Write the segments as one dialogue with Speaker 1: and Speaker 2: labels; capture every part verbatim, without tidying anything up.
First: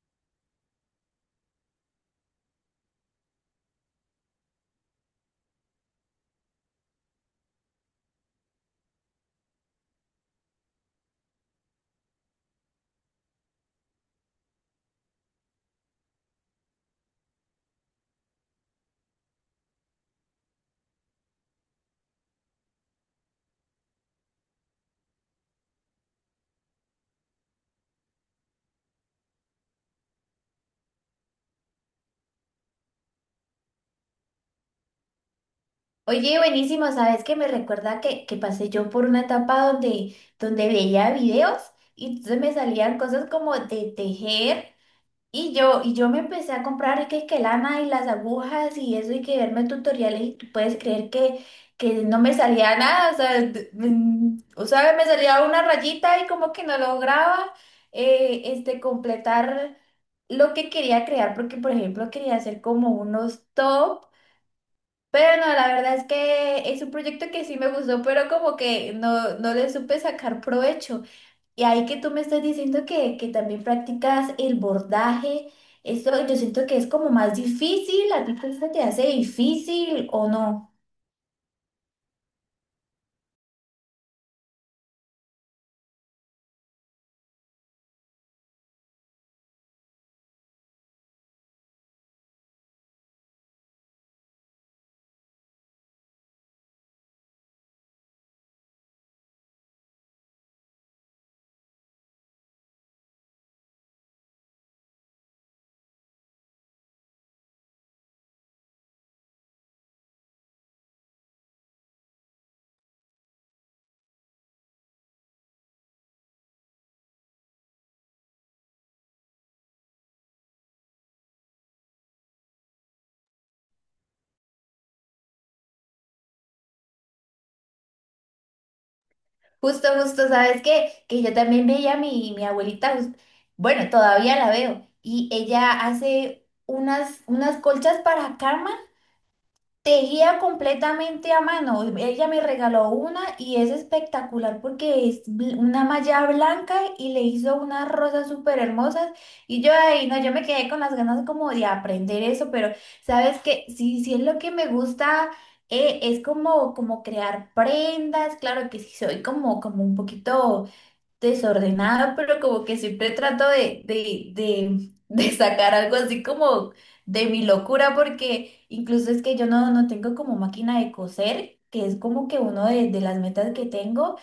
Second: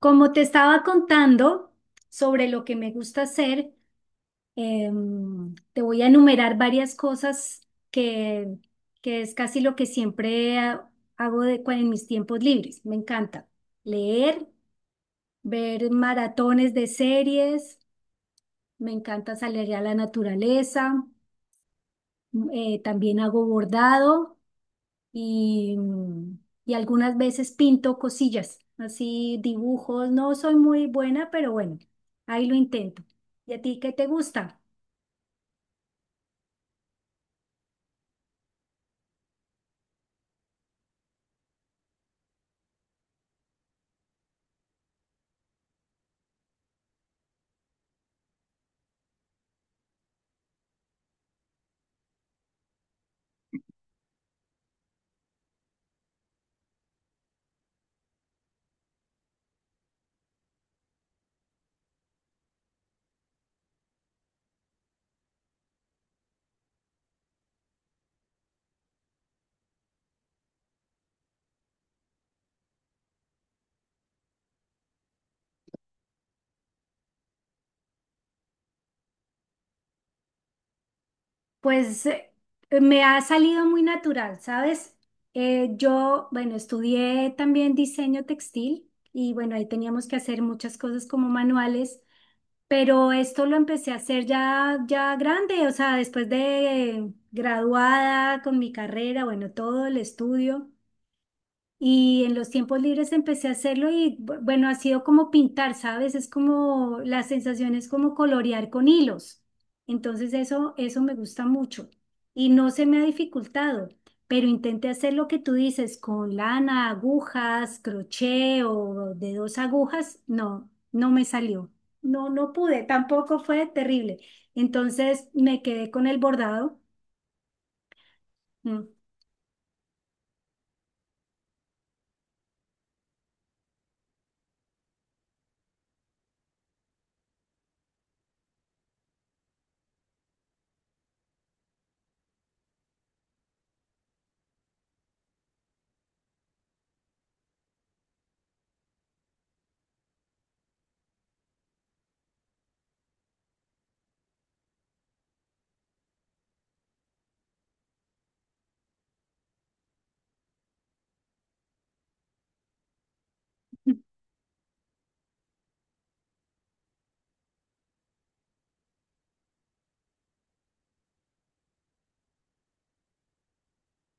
Speaker 1: Como te estaba contando sobre lo que me gusta hacer, em, te voy a enumerar varias cosas que, que es casi lo que siempre ha- hago de, cua- en mis tiempos libres. Me encanta leer, ver maratones de series, me encanta salir a la naturaleza, m- eh, también hago bordado. y, mm, y algunas veces pinto cosillas, así dibujos. No soy muy buena, pero bueno, ahí lo intento. ¿Y a ti qué te gusta?
Speaker 2: Oye, buenísimo, ¿sabes qué? Me recuerda que, que pasé yo por una etapa donde, donde veía videos y entonces me salían cosas como de tejer y yo, y yo me empecé a comprar que, que lana y las agujas y eso y que verme tutoriales y tú puedes creer que, que no me salía nada, o sea, d- mm, o sea, me salía una rayita y como que no lograba eh, este, completar lo que quería crear porque, por ejemplo, quería hacer como unos top. Pero no, la verdad es que es un proyecto que sí me gustó, pero como que no, no le supe sacar provecho. Y ahí que tú me estás diciendo que, que también practicas el bordaje. Esto yo siento que es como más difícil. ¿A ti te se te hace difícil o no?
Speaker 1: Pues eh, me ha salido muy natural, ¿sabes? Eh, yo, bueno, estudié también diseño textil y bueno, ahí teníamos que hacer muchas cosas como manuales. Pero esto lo empecé a hacer ya, ya grande, o sea, después de graduada con mi carrera, bueno, todo el estudio. Y en los tiempos libres empecé a hacerlo y bu- bueno, ha sido como pintar, ¿sabes? Es como la sensación es como colorear con hilos. Entonces eso, eso me gusta mucho y no se me ha dificultado, pero intenté hacer lo que tú dices con lana, agujas, crochet o de dos agujas. No, no me salió. No, no pude, tampoco fue terrible. Entonces me quedé con el bordado. Mm.
Speaker 2: Justo, justo, ¿sabes qué? Que yo también veía a mi, mi abuelita. Jus- bueno, todavía la veo, y ella hace unas, unas colchas para cama. Tejía completamente a mano. Ella me regaló una y es espectacular porque es bl- una malla blanca y le hizo unas rosas súper hermosas. Y yo ahí, no, yo me quedé con las ganas como de aprender eso, pero sabes que sí, sí es lo que me gusta. Eh, es como, como crear prendas. Claro que sí, soy como, como un poquito desordenada, pero como que siempre trato de, de, de, de sacar algo así como de mi locura, porque incluso es que yo no, no tengo como máquina de coser, que es como que uno de, de las metas que tengo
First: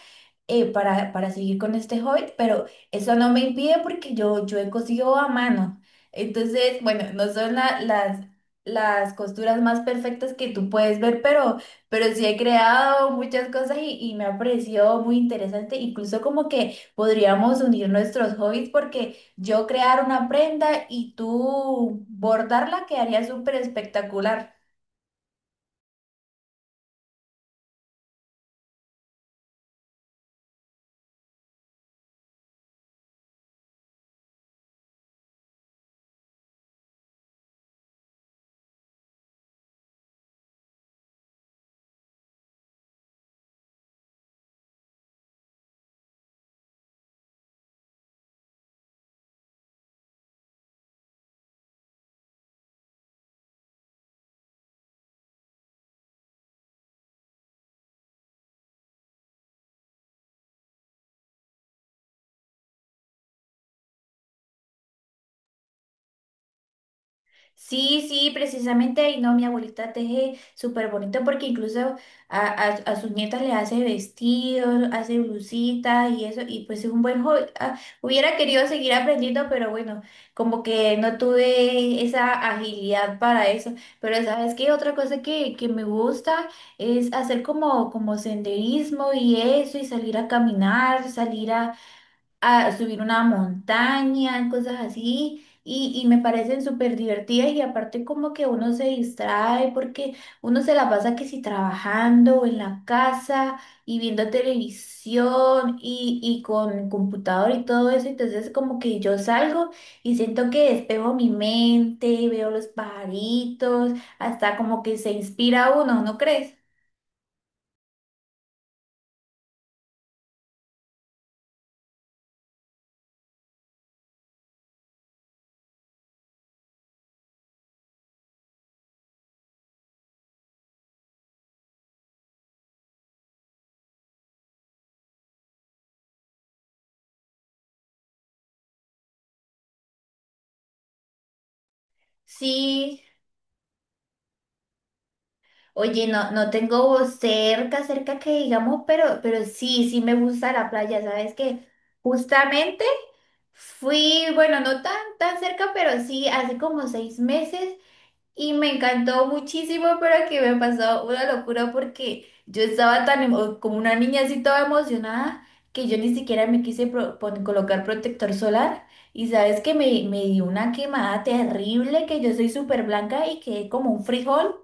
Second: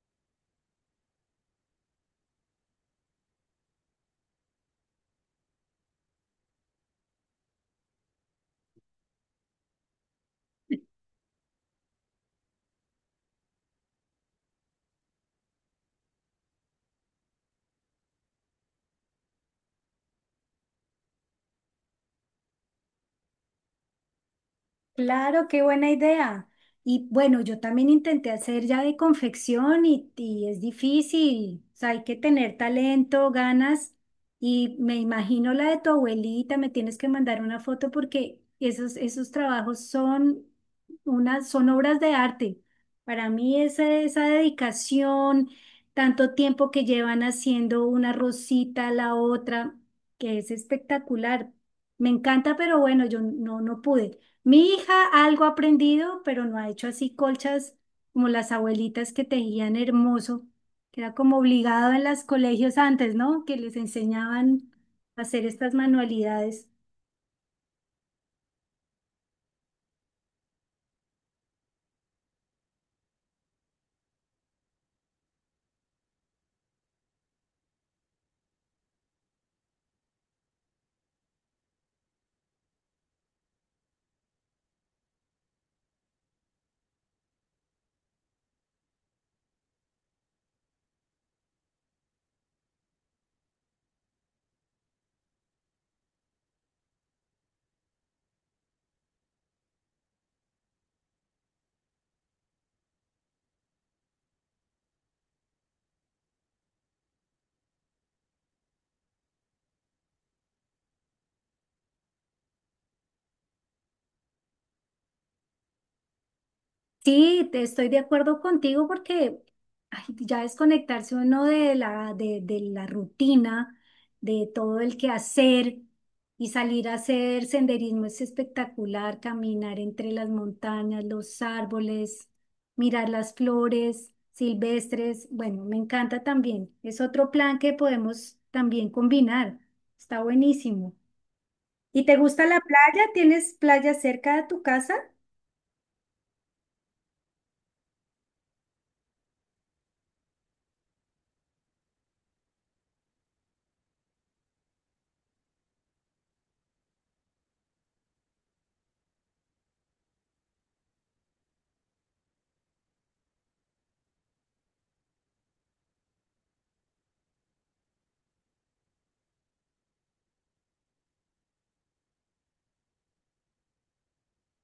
Speaker 2: eh, para, para seguir con este hobby, pero eso no me impide porque yo, yo he cosido a mano. Entonces, bueno, no son la- las, las costuras más perfectas que tú puedes ver, pero, pero sí he creado muchas cosas y, y me ha parecido muy interesante. Incluso como que podríamos unir nuestros hobbies porque yo crear una prenda y tú bordarla quedaría súper espectacular.
Speaker 1: Claro, qué buena idea. Y bueno, yo también intenté hacer ya de confección y, y es difícil. O sea, hay que tener talento, ganas. Y me imagino la de tu abuelita, me tienes que mandar una foto porque esos, esos trabajos son unas, son obras de arte. Para mí esa, esa dedicación, tanto tiempo que llevan haciendo una rosita a la otra, que es espectacular. Me encanta, pero bueno, yo no, no pude. Mi hija algo ha aprendido, pero no ha hecho así colchas como las abuelitas que tejían hermoso, que era como obligado en los colegios antes, ¿no? Que les enseñaban a hacer estas manualidades.
Speaker 2: Sí, sí, precisamente, y no, mi abuelita teje súper bonito porque incluso a, a, a sus nietas le hace vestidos, hace blusitas y eso, y pues es un buen hobby. Ah, hubiera querido seguir aprendiendo, pero bueno, como que no tuve esa agilidad para eso. Pero sabes qué, otra cosa que, que me gusta es hacer como, como senderismo y eso, y salir a caminar, salir a a subir una montaña, cosas así, y, y me parecen súper divertidas y aparte como que uno se distrae porque uno se la pasa que si trabajando o en la casa y viendo televisión y, y con computador y todo eso, entonces como que yo salgo y siento que despejo mi mente, veo los pajaritos, hasta como que se inspira uno, ¿no crees?
Speaker 1: Sí, te estoy de acuerdo contigo porque ay, ya desconectarse uno de la, de, de la rutina, de todo el quehacer y salir a hacer senderismo es espectacular, caminar entre las montañas, los árboles, mirar las flores silvestres. Bueno, me encanta también. Es otro plan que podemos también combinar. Está buenísimo. ¿Y te gusta la
Speaker 2: Sí.
Speaker 1: playa? ¿Tienes playa cerca de tu casa?
Speaker 2: Oye, no, no tengo cerca, cerca que digamos, pero, pero sí, sí me gusta la playa, ¿sabes qué? Justamente fui, bueno, no tan, tan cerca, pero sí, hace como seis meses y me encantó muchísimo, pero que me pasó una locura porque yo estaba tan, emo- como una niña así toda emocionada, que yo ni siquiera me quise pro- pon- colocar protector solar y sabes que me, me dio una quemada terrible, que yo soy súper blanca y quedé como un frijol.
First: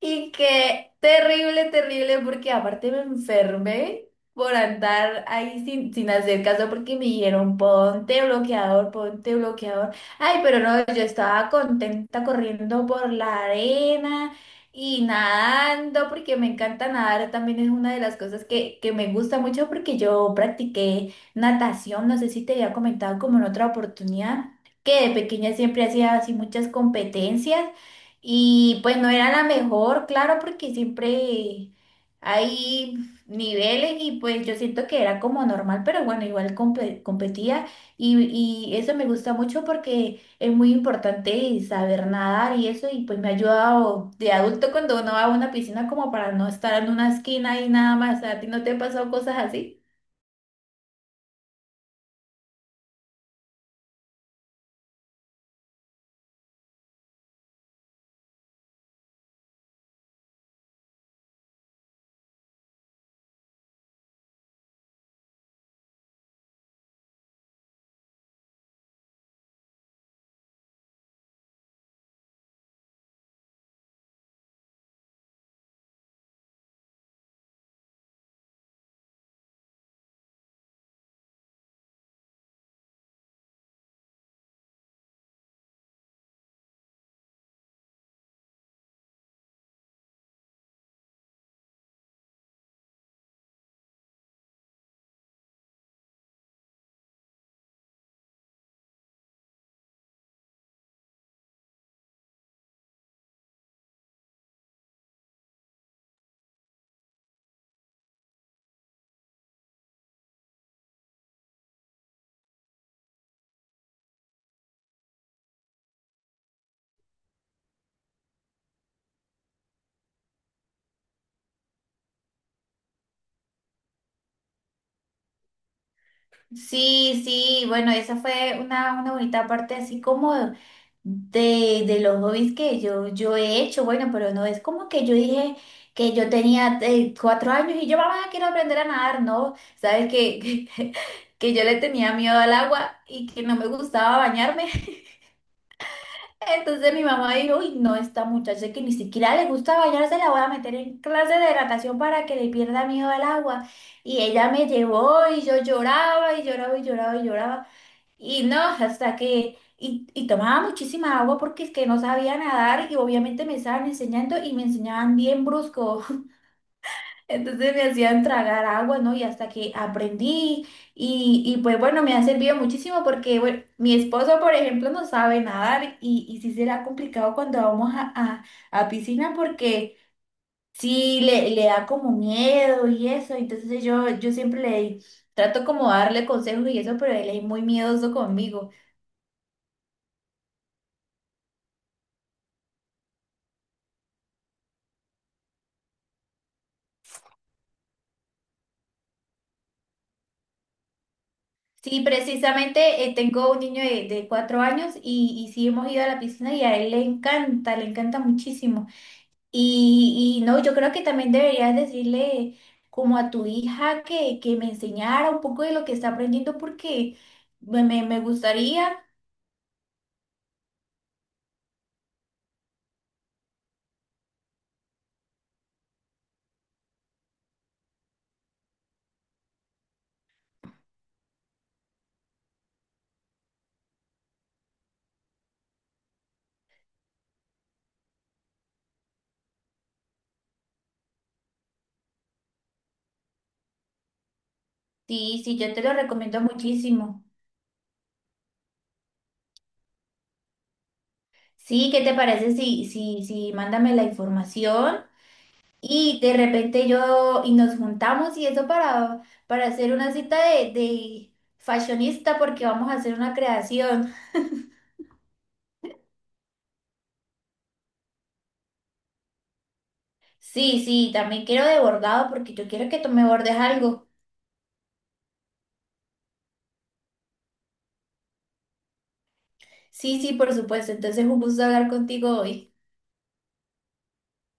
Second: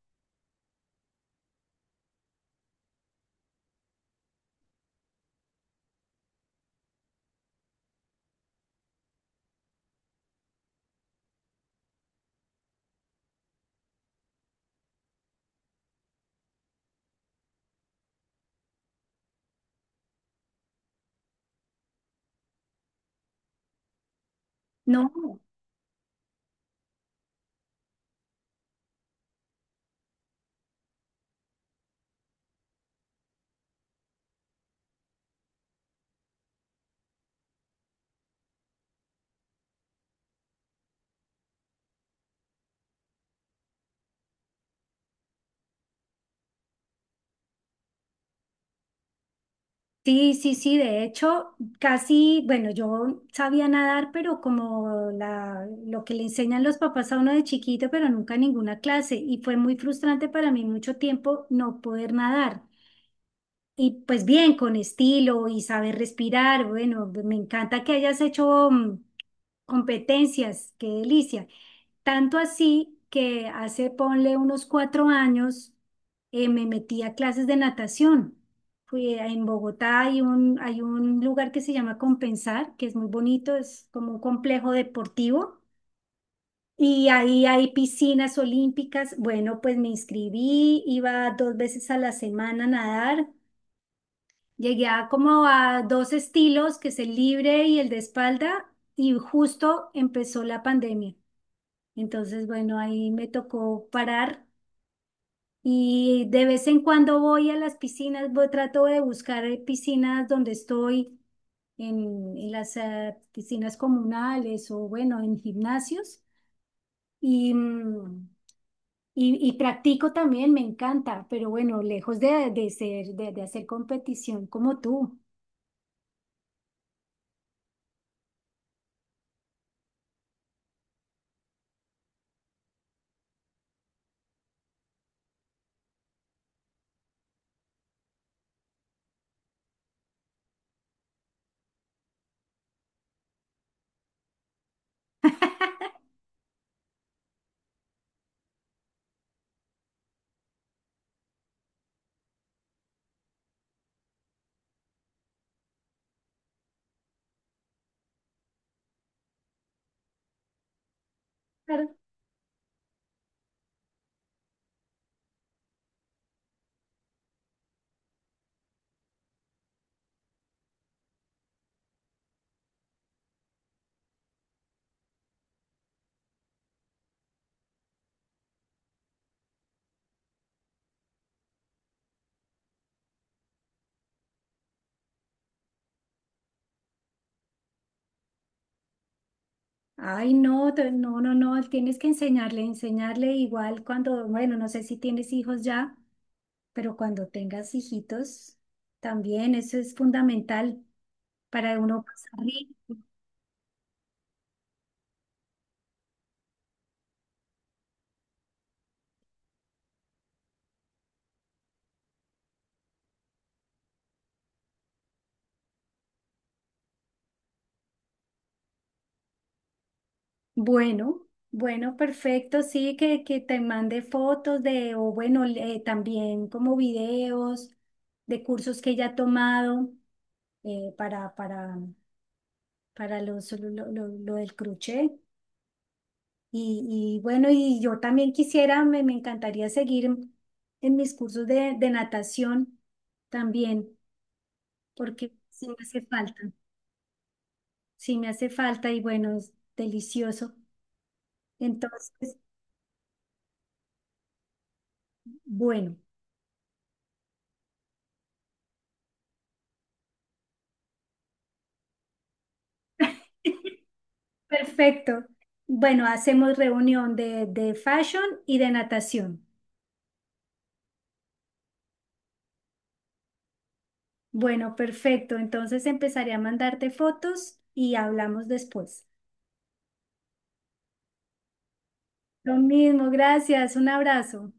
Speaker 2: Y que terrible, terrible, porque aparte me enfermé por andar ahí sin, sin hacer caso, porque me dijeron ponte bloqueador, ponte bloqueador. Ay, pero no, yo estaba contenta corriendo por la arena y nadando, porque me encanta nadar, también es una de las cosas que, que me gusta mucho, porque yo practiqué natación, no sé si te había comentado como en otra oportunidad, que de
Speaker 1: No.
Speaker 2: pequeña siempre hacía así muchas competencias. Y pues no era la mejor, claro, porque siempre hay niveles y pues yo siento que era como normal, pero bueno, igual compe- competía, y, y eso me gusta mucho porque es muy importante saber nadar y eso, y pues me ha ayudado de adulto cuando uno va a una piscina como para no estar en una esquina y nada más. ¿A ti no te han pasado cosas así?
Speaker 1: Sí, sí, sí, de hecho, casi, bueno, yo sabía nadar, pero como la, lo que le enseñan los papás a uno de chiquito, pero nunca ninguna clase, y fue muy frustrante para mí mucho tiempo no poder nadar. Y pues bien, con estilo y saber respirar, bueno, me encanta que hayas hecho mm, competencias, qué delicia. Tanto así que hace, ponle unos cuatro años, eh, me metí a clases de natación. Fui a- en Bogotá, hay un, hay un lugar que se llama Compensar, que es muy bonito, es como un complejo deportivo. Y ahí hay piscinas olímpicas. Bueno, pues me inscribí, iba dos veces a la semana a nadar. Llegué a como a dos estilos, que es el libre y el de espalda, y justo empezó la pandemia. Entonces, bueno, ahí me tocó parar y de vez en cuando voy a las piscinas, voy- trato de buscar eh, piscinas donde estoy, en, en las eh, piscinas comunales o bueno, en gimnasios y, mm, y, y practico también, me encanta, pero bueno, lejos de, de ser, de, de hacer competición como tú.
Speaker 2: Sí, sí, bueno, esa fue una, una bonita parte así como de, de los hobbies que yo, yo he hecho. Bueno, pero no es como que yo dije que yo tenía eh, cuatro años y yo, mamá, quiero aprender a nadar, no, sabes que, que, que yo le tenía miedo al agua y que no me gustaba bañarme, entonces mi mamá dijo, uy, no, esta muchacha que ni siquiera le gusta bañarse, la voy a meter en clase de natación para que le pierda miedo al agua, y ella me llevó y yo lloraba y lloraba y lloraba y lloraba. Y no, hasta que, y, y tomaba muchísima agua porque es que
Speaker 1: Claro.
Speaker 2: no sabía nadar y obviamente me estaban enseñando y me enseñaban bien brusco. Entonces me hacían tragar agua, ¿no? Y hasta que aprendí, y, y pues bueno, me ha servido muchísimo porque bueno, mi esposo, por ejemplo, no sabe nadar, y, y sí será complicado cuando vamos a, a, a piscina porque sí le, le da como miedo y eso. Entonces yo, yo siempre le trato como darle consejos y eso, pero él es muy miedoso conmigo.
Speaker 1: Ay, no, te- no, no, no, tienes que enseñarle, enseñarle igual cuando, bueno, no sé si tienes hijos ya, pero cuando tengas hijitos, también eso es fundamental para
Speaker 2: Sí,
Speaker 1: uno pasar bien.
Speaker 2: precisamente eh, tengo un niño de, de cuatro años, y, y sí hemos ido a la piscina y a él le encanta, le encanta muchísimo. Y, y no, yo creo que también deberías decirle como a tu hija que, que me enseñara un poco de lo que está aprendiendo porque me, me, me gustaría.
Speaker 1: Bueno, bueno, perfecto, sí, que, que te mande fotos de, o bueno, le- también como videos de cursos que ella ha tomado eh, para, para, para los, lo, lo- lo- lo del crochet. Y, y bueno, y yo también quisiera, me, me encantaría seguir en mis cursos de, de natación también, porque
Speaker 2: Sí, sí,
Speaker 1: sí
Speaker 2: yo
Speaker 1: me
Speaker 2: te lo
Speaker 1: hace
Speaker 2: recomiendo
Speaker 1: falta.
Speaker 2: muchísimo.
Speaker 1: Sí, me hace falta y bueno, es delicioso.
Speaker 2: Sí, ¿qué te
Speaker 1: Entonces,
Speaker 2: parece? Sí, sí, sí, mándame la información.
Speaker 1: bueno,
Speaker 2: Y de repente yo, y nos juntamos y eso para, para hacer una cita de, de fashionista porque vamos a hacer una creación.
Speaker 1: perfecto. Bueno, hacemos reunión de, de fashion y de natación.
Speaker 2: Sí, sí, también quiero de bordado porque yo quiero que tú me bordes algo.
Speaker 1: Bueno, perfecto. Entonces empezaré a mandarte fotos y hablamos después.
Speaker 2: Sí, sí, por supuesto. Entonces, un gusto hablar contigo
Speaker 1: Lo
Speaker 2: hoy.
Speaker 1: mismo, gracias. Un abrazo.